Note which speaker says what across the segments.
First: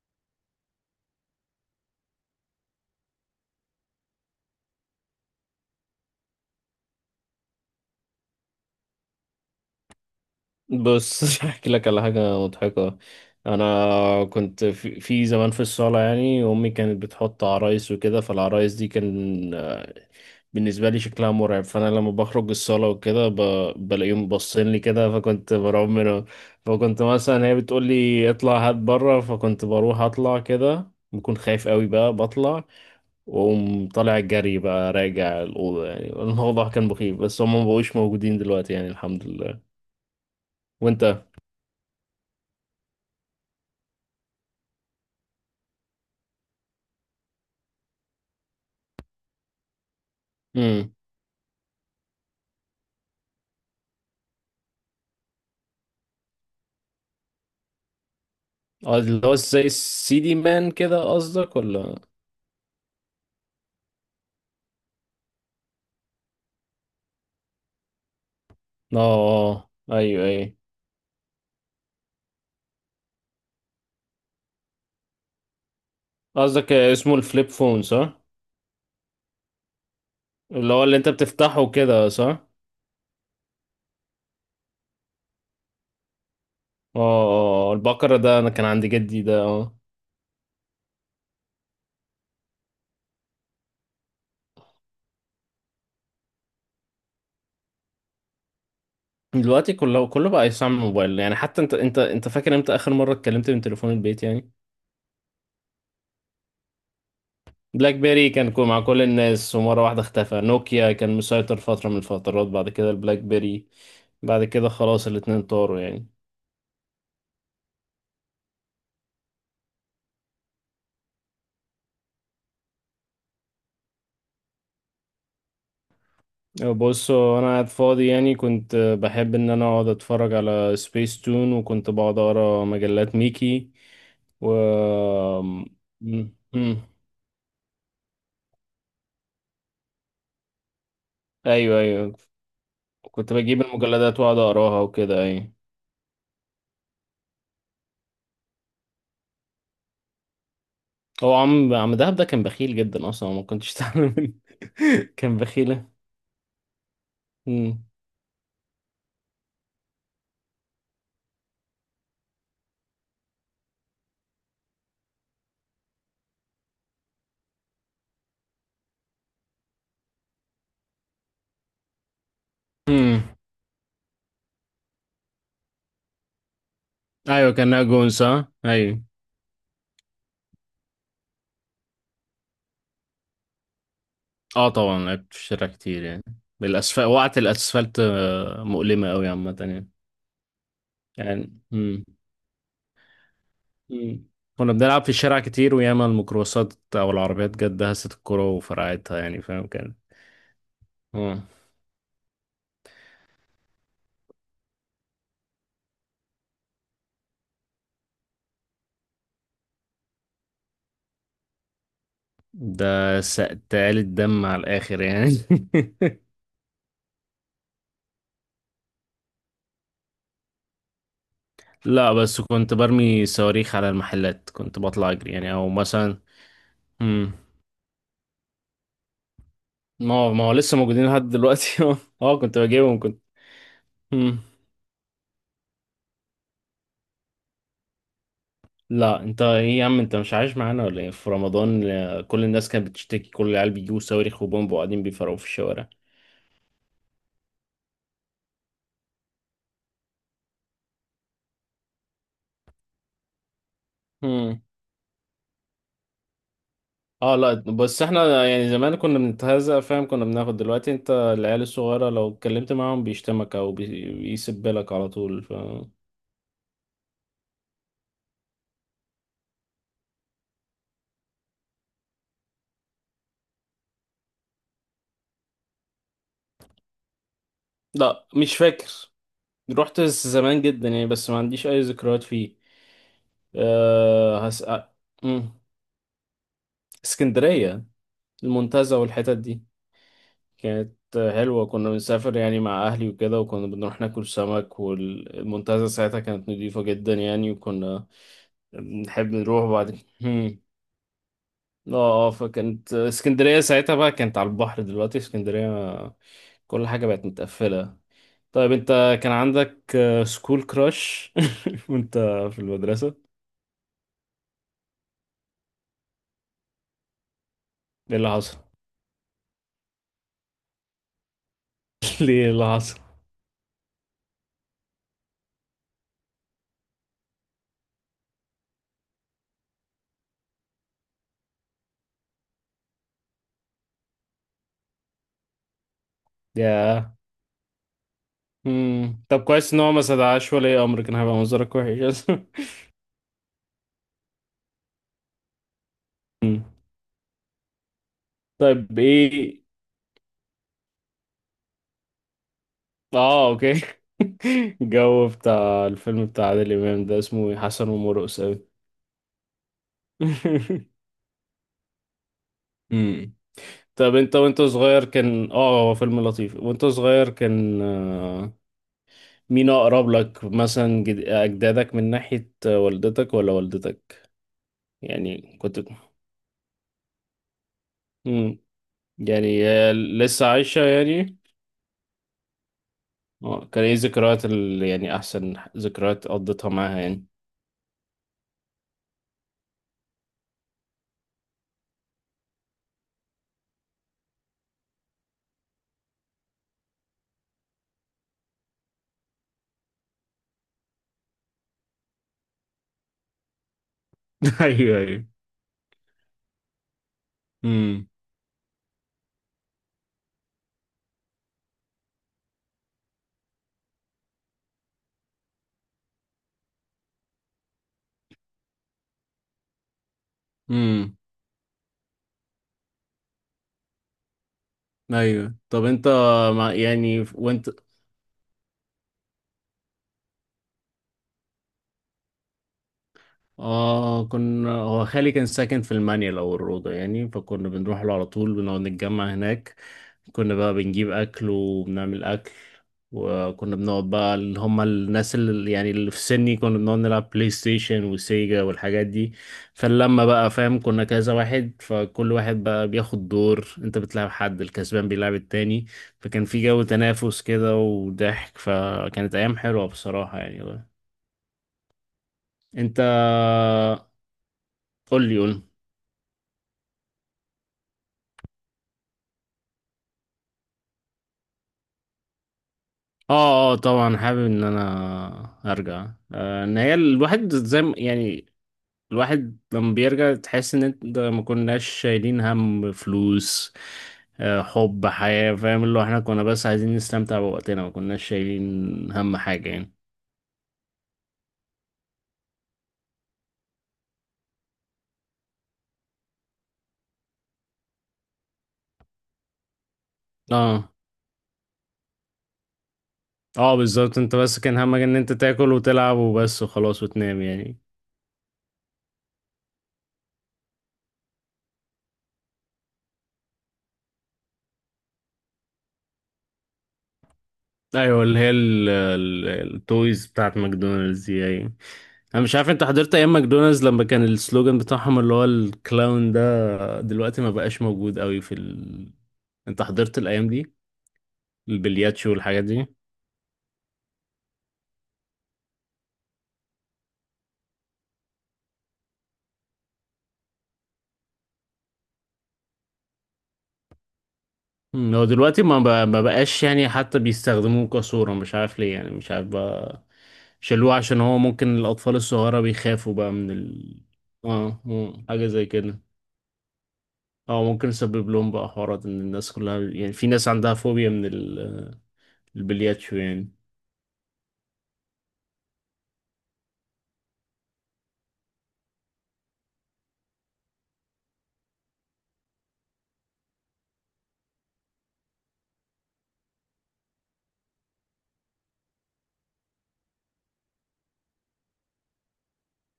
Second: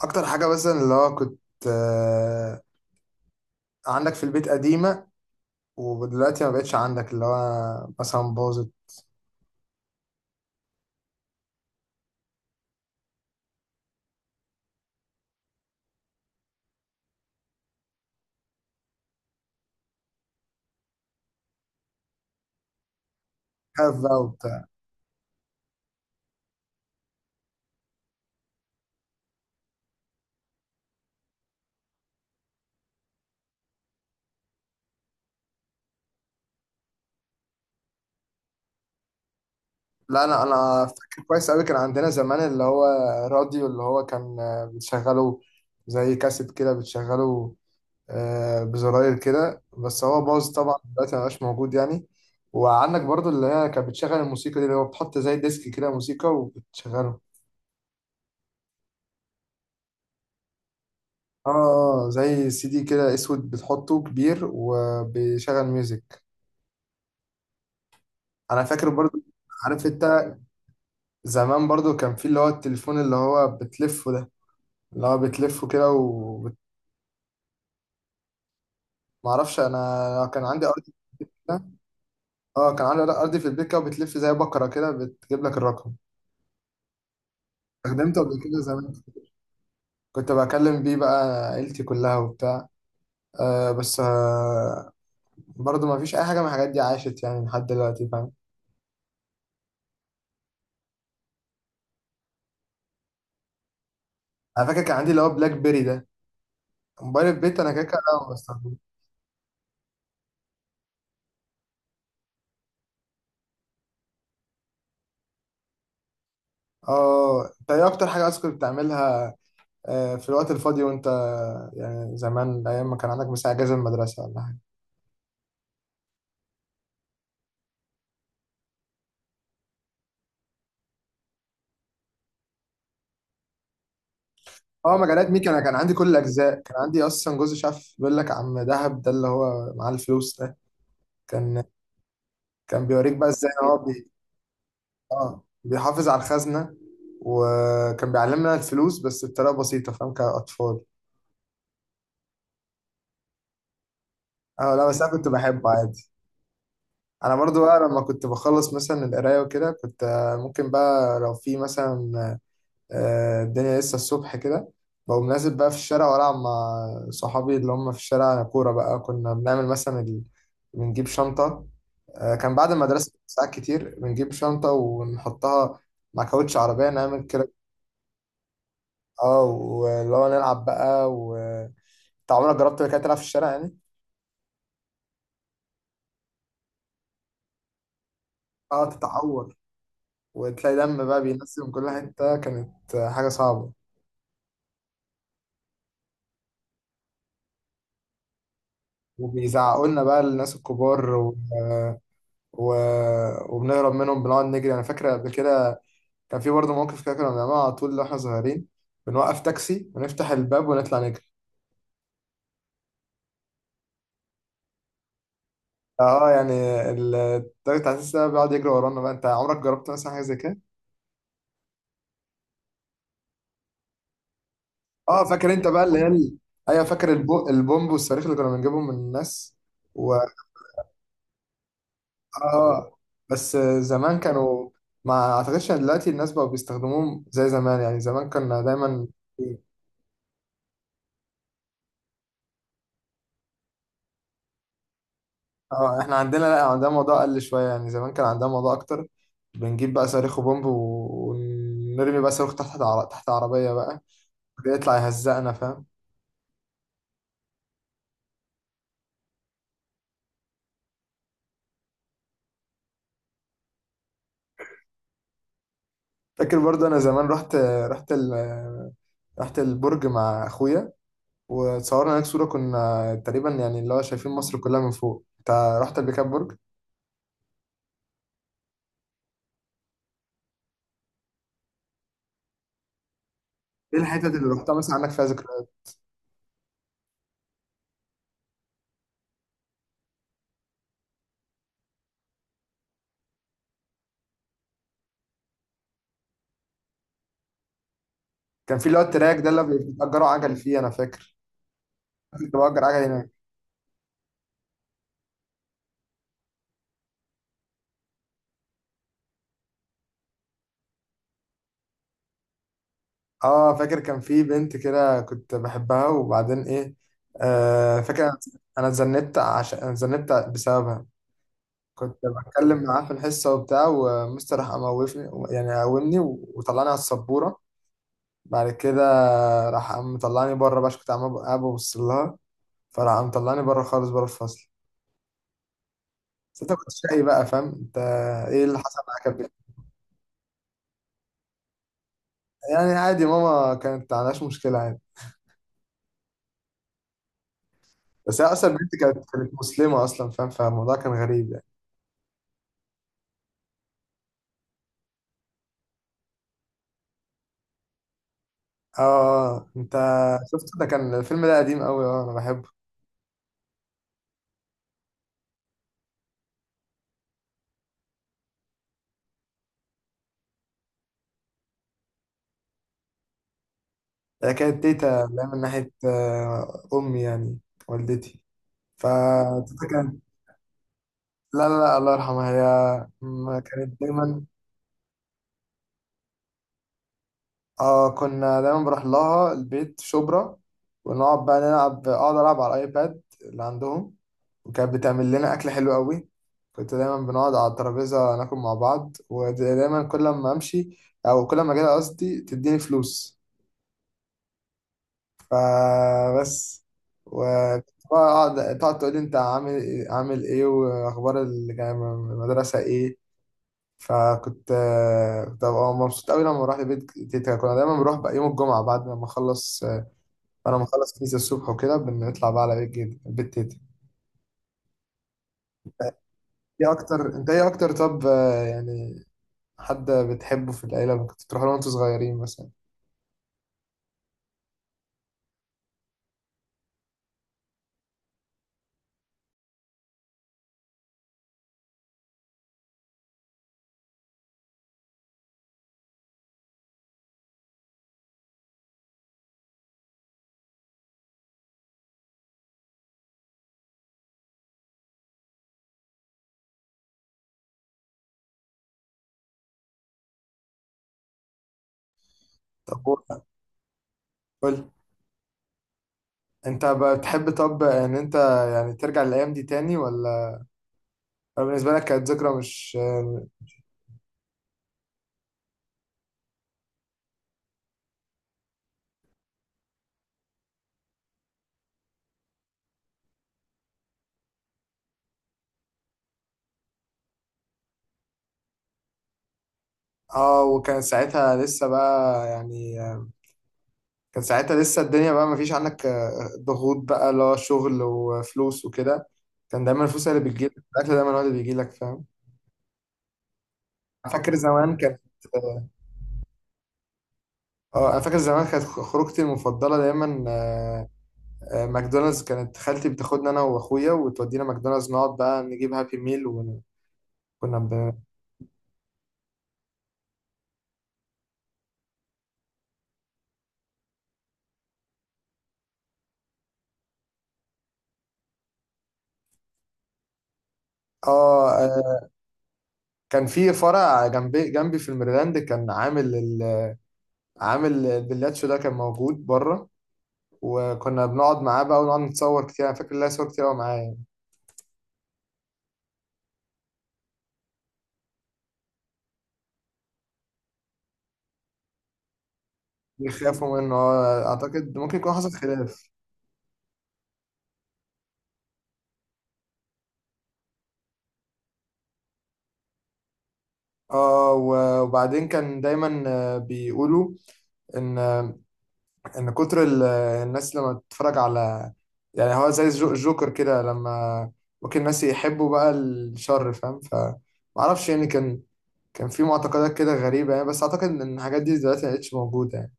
Speaker 1: اكتر حاجه مثلا اللي هو كنت آه، عندك في البيت قديمه، ودلوقتي ما بقتش عندك اللي هو مثلا باظت
Speaker 2: بص، احكي لك على حاجه مضحكه. انا كنت في زمان في الصاله، يعني امي كانت بتحط عرايس وكده، فالعرايس دي كان آه، بالنسبه لي شكلها مرعب، فانا لما بخرج الصاله وكده
Speaker 1: حاف بقى
Speaker 2: بلاقيهم
Speaker 1: وبتاع.
Speaker 2: باصين لي كده، فكنت برعب منهم. فكنت مثلا هي بتقول لي اطلع هات بره، فكنت بروح اطلع كده بكون خايف قوي، بقى بطلع واقوم طالع جري بقى راجع الأوضة، يعني الموضوع كان مخيف، بس هم مبقوش موجودين دلوقتي يعني، الحمد لله.
Speaker 1: لا، انا فاكر
Speaker 2: وانت؟
Speaker 1: كويس قوي، كان عندنا زمان اللي هو راديو اللي هو كان، بتشغله زي كاسيت كده، بتشغله بزراير كده، بس هو باظ طبعا دلوقتي ما بقاش موجود يعني. وعندك برضو اللي هي كانت بتشغل الموسيقى دي، اللي هو بتحط زي ديسك كده موسيقى وبتشغله.
Speaker 2: اه، اللي هو زي السي دي مان كده
Speaker 1: اه
Speaker 2: قصدك ولا؟
Speaker 1: زي CD كده اسود، بتحطه كبير وبيشغل ميوزك. انا فاكر
Speaker 2: اه
Speaker 1: برضو،
Speaker 2: آه،
Speaker 1: عارف انت؟
Speaker 2: ايوه ايوه.
Speaker 1: زمان برضو كان في اللي هو التليفون اللي هو بتلفه ده، اللي هو بتلفه كده.
Speaker 2: قصدك اسمه الفليب فون، صح؟
Speaker 1: ومعرفش، انا كان عندي
Speaker 2: اللي
Speaker 1: ارض
Speaker 2: هو اللي انت
Speaker 1: كده.
Speaker 2: بتفتحه كده، صح؟ اه.
Speaker 1: اه، كان عندي ارض في البيت كده وبتلف زي بكرة كده بتجيب لك الرقم.
Speaker 2: اه آه، البقرة
Speaker 1: استخدمته
Speaker 2: ده
Speaker 1: قبل
Speaker 2: انا
Speaker 1: كده
Speaker 2: كان عند
Speaker 1: زمان،
Speaker 2: جدي ده، اه.
Speaker 1: كنت بكلم بيه بقى عيلتي كلها وبتاع. بس برضو ما فيش اي حاجة من الحاجات دي عاشت يعني لحد دلوقتي، فاهم.
Speaker 2: دلوقتي كله بقى يستعمل موبايل، يعني حتى انت فاكر امتى اخر مرة اتكلمت من تليفون البيت يعني؟
Speaker 1: انا فاكر كان عندي اللي هو بلاك بيري ده، موبايل البيت انا كده
Speaker 2: بلاك
Speaker 1: كده
Speaker 2: بيري
Speaker 1: أنا
Speaker 2: كان
Speaker 1: بستخدمه.
Speaker 2: مع كل الناس، ومرة واحدة اختفى. نوكيا كان مسيطر فترة من الفترات، بعد كده البلاك بيري، بعد كده خلاص الاتنين طاروا يعني.
Speaker 1: اه، انت ايه اكتر حاجه اصلا كنت بتعملها في الوقت الفاضي؟ وانت يعني زمان ايام ما كان عندك مثلا اجازه من المدرسه ولا حاجه؟
Speaker 2: بص، هو انا قاعد فاضي يعني، كنت بحب ان انا اقعد اتفرج على سبيس تون، وكنت بقعد اقرا مجلات ميكي و
Speaker 1: اه مجالات ميكا، انا كان عندي كل الاجزاء، كان
Speaker 2: م.
Speaker 1: عندي اصلا جوز. شاف بيقول لك عم دهب ده اللي هو معاه الفلوس ده، كان
Speaker 2: ايوه ايوه.
Speaker 1: كان بيوريك بقى
Speaker 2: كنت
Speaker 1: ازاي
Speaker 2: بجيب
Speaker 1: إن هو
Speaker 2: المجلدات واقعد اقراها وكده،
Speaker 1: اه
Speaker 2: ايوه.
Speaker 1: بيحافظ على الخزنه، وكان بيعلمنا الفلوس بس بطريقه بسيطه، فاهم، كاطفال.
Speaker 2: هو عم دهب ده كان بخيل جدا، اصلا ما كنتش تعمل منه.
Speaker 1: اه لا، بس انا كنت
Speaker 2: كان
Speaker 1: بحبه
Speaker 2: بخيلة.
Speaker 1: عادي. انا برضو
Speaker 2: م.
Speaker 1: بقى لما كنت بخلص مثلا القرايه وكده، كنت ممكن بقى لو في مثلا الدنيا لسه الصبح كده، بقوم نازل بقى في الشارع والعب مع صحابي اللي هم في الشارع كوره. بقى كنا بنعمل مثلا بنجيب شنطه. كان بعد المدرسه
Speaker 2: م.
Speaker 1: ساعات كتير بنجيب شنطه ونحطها مع كاوتش عربيه نعمل كده.
Speaker 2: ايوه، كان ناجون، صح؟ ايوه.
Speaker 1: اه واللي هو نلعب بقى و انت عمرك جربت كده تلعب في الشارع يعني؟
Speaker 2: اه طبعا، لعبت في الشارع كتير يعني. بالاسفل وقعت الاسفلت، آه،
Speaker 1: اه،
Speaker 2: مؤلمة قوي
Speaker 1: تتعور
Speaker 2: عامة يعني.
Speaker 1: وتلاقي دم بقى
Speaker 2: يعني
Speaker 1: بينزل من كل
Speaker 2: م.
Speaker 1: حته، كانت حاجه صعبه.
Speaker 2: مم. كنا بنلعب في الشارع كتير، وياما الميكروباصات او العربيات جت دهست الكرة وفرقعتها، يعني فاهم
Speaker 1: وبيزعقوا
Speaker 2: كان.
Speaker 1: لنا بقى الناس الكبار
Speaker 2: اه،
Speaker 1: و... وبنهرب منهم، بنقعد نجري. انا فاكر قبل كده كان في برضه موقف كده كنا بنعمله على طول واحنا صغيرين، بنوقف تاكسي ونفتح الباب ونطلع نجري.
Speaker 2: ده سقتال الدم على الاخر يعني.
Speaker 1: اه يعني التاكسي بتاع التاكسي ده بيقعد يجري ورانا بقى. انت عمرك جربت مثلا حاجه زي كده؟
Speaker 2: لا، بس كنت برمي صواريخ على المحلات، كنت بطلع
Speaker 1: اه
Speaker 2: اجري
Speaker 1: فاكر
Speaker 2: يعني،
Speaker 1: انت
Speaker 2: او
Speaker 1: بقى اللي هي
Speaker 2: مثلا.
Speaker 1: ايوه، فاكر
Speaker 2: مم.
Speaker 1: البومب والصاروخ اللي كنا بنجيبهم من الناس و
Speaker 2: ما هو لسه موجودين لحد دلوقتي، اه. آه، كنت
Speaker 1: اه،
Speaker 2: بجيبهم، كنت.
Speaker 1: بس زمان
Speaker 2: مم.
Speaker 1: كانوا، ما اعتقدش ان دلوقتي الناس بقوا بيستخدموهم زي زمان يعني. زمان كنا دايما،
Speaker 2: لا، انت ايه يا عم؟ انت مش عايش معانا ولا ايه؟ في رمضان آه، كل الناس كانت بتشتكي، كل العيال بيجيبوا صواريخ وبومب وقاعدين بيفرقوا في الشوارع.
Speaker 1: اه احنا عندنا، لا عندنا موضوع اقل شويه، يعني زمان كان عندنا موضوع اكتر. بنجيب بقى صاروخ وبومب ونرمي بقى صاروخ تحت تحت عربيه بقى
Speaker 2: مم.
Speaker 1: بيطلع يهزقنا، فاهم.
Speaker 2: اه لا، بس احنا يعني زمان كنا بنتهزأ، فاهم؟ كنا بناخد. دلوقتي انت العيال الصغيرة لو اتكلمت معاهم بيشتمك او بيسبلك على طول، ف...
Speaker 1: فاكر برضو انا زمان رحت، رحت رحت البرج مع اخويا، وتصورنا هناك صوره، كنا تقريبا يعني اللي هو شايفين مصر كلها من فوق. انت رحت قبل كده البرج؟
Speaker 2: لا، مش فاكر. رحت زمان جدا يعني، بس ما عنديش اي ذكريات فيه.
Speaker 1: ايه الحتت
Speaker 2: أه
Speaker 1: اللي
Speaker 2: هس...
Speaker 1: رحتها مثلا
Speaker 2: أه
Speaker 1: عندك فيها
Speaker 2: مم.
Speaker 1: ذكريات؟
Speaker 2: اسكندرية، المنتزه والحتت دي. كانت حلوة، كنا بنسافر يعني مع اهلي وكده، وكنا بنروح ناكل سمك، والمنتزه ساعتها كانت نضيفة جدا يعني، وكنا
Speaker 1: كان في اللي هو
Speaker 2: بنحب
Speaker 1: التراك ده اللي
Speaker 2: نروح. بعد
Speaker 1: بيأجروا عجل فيه، انا فاكر
Speaker 2: اه، اه.
Speaker 1: كنت بأجر
Speaker 2: فكانت
Speaker 1: عجل هناك.
Speaker 2: اسكندرية ساعتها بقى كانت على البحر، دلوقتي اسكندرية آه، كل حاجة بقت متقفلة. طيب انت، كان عندك آه، سكول كراش؟ وانت في المدرسة؟
Speaker 1: اه فاكر كان في بنت كده كنت بحبها، وبعدين ايه، آه
Speaker 2: ايه
Speaker 1: فاكر
Speaker 2: اللي
Speaker 1: انا،
Speaker 2: حصل؟
Speaker 1: أنا اتذنبت، عشان انا اتذنبت بسببها. كنت
Speaker 2: ليه؟ إيه اللي
Speaker 1: بتكلم
Speaker 2: حصل؟
Speaker 1: معاه في الحصه وبتاع، ومستر راح اموفني يعني قومني، وطلعني على السبوره. بعد كده راح قام مطلعني بره بقى عشان كنت عمال قاعد ببص لها، فراح قام مطلعني بره خالص بره الفصل. بس انت كنت
Speaker 2: ياه.
Speaker 1: شقي بقى، فاهم انت. ايه اللي حصل
Speaker 2: مم.
Speaker 1: معاك يا
Speaker 2: طب
Speaker 1: بنت؟
Speaker 2: كويس ان هو ما صدعش ولي امر، كان هيبقى منظرك وحش.
Speaker 1: يعني عادي، ماما كانت ما عندهاش مشكله عادي.
Speaker 2: مم.
Speaker 1: بس هي اصلا البنت
Speaker 2: طيب
Speaker 1: كانت
Speaker 2: ايه؟
Speaker 1: مسلمه اصلا، فاهم، فالموضوع كان غريب.
Speaker 2: اه، اوكي. الجو بتاع الفيلم بتاع عادل امام ده اسمه إيه؟ حسن ومرقص، اوي.
Speaker 1: اه انت شفت ده؟ كان الفيلم ده قديم قوي، اه انا بحبه.
Speaker 2: مم. طب انت وانت صغير، كان اه هو فيلم لطيف، وانت صغير كان آه، مين اقرب لك مثلا اجدادك من ناحية آه، والدتك ولا والدتك؟
Speaker 1: ده كانت تيتا اللي هي
Speaker 2: يعني
Speaker 1: من
Speaker 2: كنت.
Speaker 1: ناحية امي يعني والدتي.
Speaker 2: مم. يعني
Speaker 1: فتيتا
Speaker 2: آه،
Speaker 1: كانت،
Speaker 2: لسه عايشة يعني؟
Speaker 1: لا لا لا الله يرحمها، هي ما
Speaker 2: اه، كان ايه
Speaker 1: كانت دايما.
Speaker 2: ذكريات يعني احسن ذكريات قضيتها معاها يعني؟
Speaker 1: اه كنا دايما بروح لها البيت شبرا، ونقعد بقى نلعب، اقعد العب على الايباد اللي عندهم، وكانت بتعمل لنا اكل حلو قوي. كنت دايما بنقعد على الترابيزة ناكل مع بعض، ودايما كل ما امشي او كل ما اجي لها قصدي تديني فلوس.
Speaker 2: ايوه ايوه.
Speaker 1: فبس،
Speaker 2: امم.
Speaker 1: وتقعد تقول لي انت عامل ايه واخبار المدرسه ايه. فكنت كنت ببقى مبسوط قوي لما بروح البيت تيتا. كنا دايما بنروح بقى يوم الجمعه بعد ما اخلص، انا مخلص
Speaker 2: امم.
Speaker 1: كنيسه الصبح وكده بنطلع بقى على بيت تيتا.
Speaker 2: ايوه، طب انت مع... يعني
Speaker 1: ايه
Speaker 2: وانت.
Speaker 1: اكتر طب يعني حد بتحبه في العيله كنت بتروح له وانتوا صغيرين مثلا؟
Speaker 2: اه، كنا هو خالي كان ساكن في المانيا او الروضه يعني، فكنا بنروح له على طول، بنقعد نتجمع هناك. كنا بقى بنجيب أكل وبنعمل أكل، وكنا بنقعد بقى اللي هما الناس اللي يعني اللي في سني، كنا بنقعد نلعب بلاي ستيشن وسيجا والحاجات دي. فلما بقى فاهم كنا كذا واحد، فكل واحد بقى بياخد دور، انت بتلعب، حد الكسبان بيلعب التاني. فكان في جو تنافس كده وضحك، فكانت أيام حلوة بصراحة يعني. انت،
Speaker 1: طب قول، قول.
Speaker 2: قول لي قول لي.
Speaker 1: انت بقى بتحب طب ان انت يعني ترجع للايام دي تاني، ولا بالنسبه لك كانت ذكرى مش...
Speaker 2: اه اه طبعا، حابب ان انا ارجع. آه، ان هي الواحد زي يعني الواحد لما بيرجع تحس ان انت ده ما كناش شايلين هم فلوس. آه، حب حياة، فاهم؟ اللي هو احنا كنا بس عايزين نستمتع بوقتنا، ما كناش شايلين هم حاجة يعني.
Speaker 1: اه وكان ساعتها لسه بقى يعني، كان ساعتها لسه الدنيا بقى مفيش عنك ضغوط بقى اللي هو شغل وفلوس وكده. كان دايما الفلوس هي اللي بتجيلك،
Speaker 2: اه
Speaker 1: الأكل دايما هو اللي بيجيلك، فاهم.
Speaker 2: اه بالظبط، انت
Speaker 1: فاكر
Speaker 2: بس كان
Speaker 1: زمان
Speaker 2: همك ان
Speaker 1: كانت،
Speaker 2: انت تاكل
Speaker 1: اه
Speaker 2: وتلعب وبس وخلاص وتنام يعني.
Speaker 1: انا فاكر زمان كانت خروجتي المفضله دايما ماكدونالدز. كانت خالتي بتاخدنا انا واخويا وتودينا ماكدونالدز، نقعد بقى نجيب هابي ميل وكنا ب...
Speaker 2: ايوه اللي هي التويز بتاعت ماكدونالدز دي يعني. انا مش عارف انت حضرت ايام ماكدونالدز لما كان السلوجان بتاعهم اللي هو الكلاون ده؟ دلوقتي ما بقاش موجود قوي في ال... انت حضرت الايام دي؟
Speaker 1: اه
Speaker 2: البلياتشو والحاجات دي.
Speaker 1: كان في فرع جنبي في الميرلاند، كان عامل عامل البلاتشو ده، كان موجود بره. وكنا بنقعد معاه بقى ونقعد نتصور كتير، انا فاكر ليا صور كتير قوي معاه يعني.
Speaker 2: مم، هو دلوقتي ما بقاش يعني، حتى بيستخدموه كصورة، مش عارف ليه يعني، مش عارف بقى. شالوه عشان هو ممكن الأطفال الصغيرة بيخافوا بقى من
Speaker 1: بيخافوا منه،
Speaker 2: ال... اه
Speaker 1: اعتقد ممكن
Speaker 2: آه،
Speaker 1: يكون
Speaker 2: حاجة
Speaker 1: حصل
Speaker 2: زي
Speaker 1: خلاف.
Speaker 2: كده. اه ممكن يسبب لهم بقى حوارات، ان الناس كلها يعني، في ناس عندها فوبيا من البلياتشو يعني.
Speaker 1: اه وبعدين كان دايما بيقولوا ان ان كتر الناس لما تتفرج على، يعني هو زي الجوكر كده، لما ممكن الناس يحبوا بقى الشر، فاهم. ف ما اعرفش يعني، كان في معتقدات كده غريبة يعني، بس اعتقد ان الحاجات دي دلوقتي ما بقتش موجودة يعني.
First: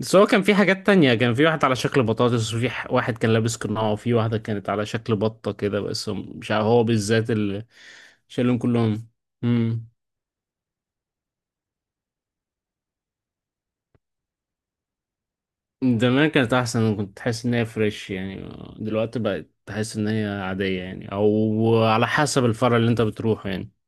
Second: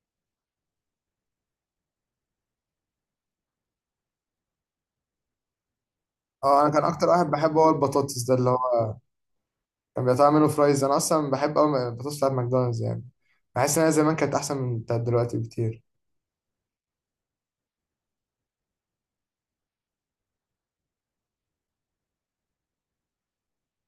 Speaker 2: بس هو كان في حاجات تانية، كان في واحد على شكل بطاطس، وفي واحد كان لابس قناع، وفي واحدة كانت على شكل بطة كده، بس مش
Speaker 1: اه،
Speaker 2: عارف
Speaker 1: انا كان
Speaker 2: هو
Speaker 1: اكتر واحد
Speaker 2: بالذات
Speaker 1: بحبه
Speaker 2: اللي
Speaker 1: هو البطاطس ده، اللي هو
Speaker 2: شالهم كلهم.
Speaker 1: كان بيقطع منه فرايز. انا اصلا بحب قوي البطاطس بتاعت ماكدونالدز يعني، بحس انها زمان كانت احسن من بتاعت دلوقتي بكتير.
Speaker 2: زمان كانت احسن، كنت تحس ان هي فريش يعني. دلوقتي بقت تحس ان هي عادية يعني، او على حسب الفرع اللي انت بتروحه يعني.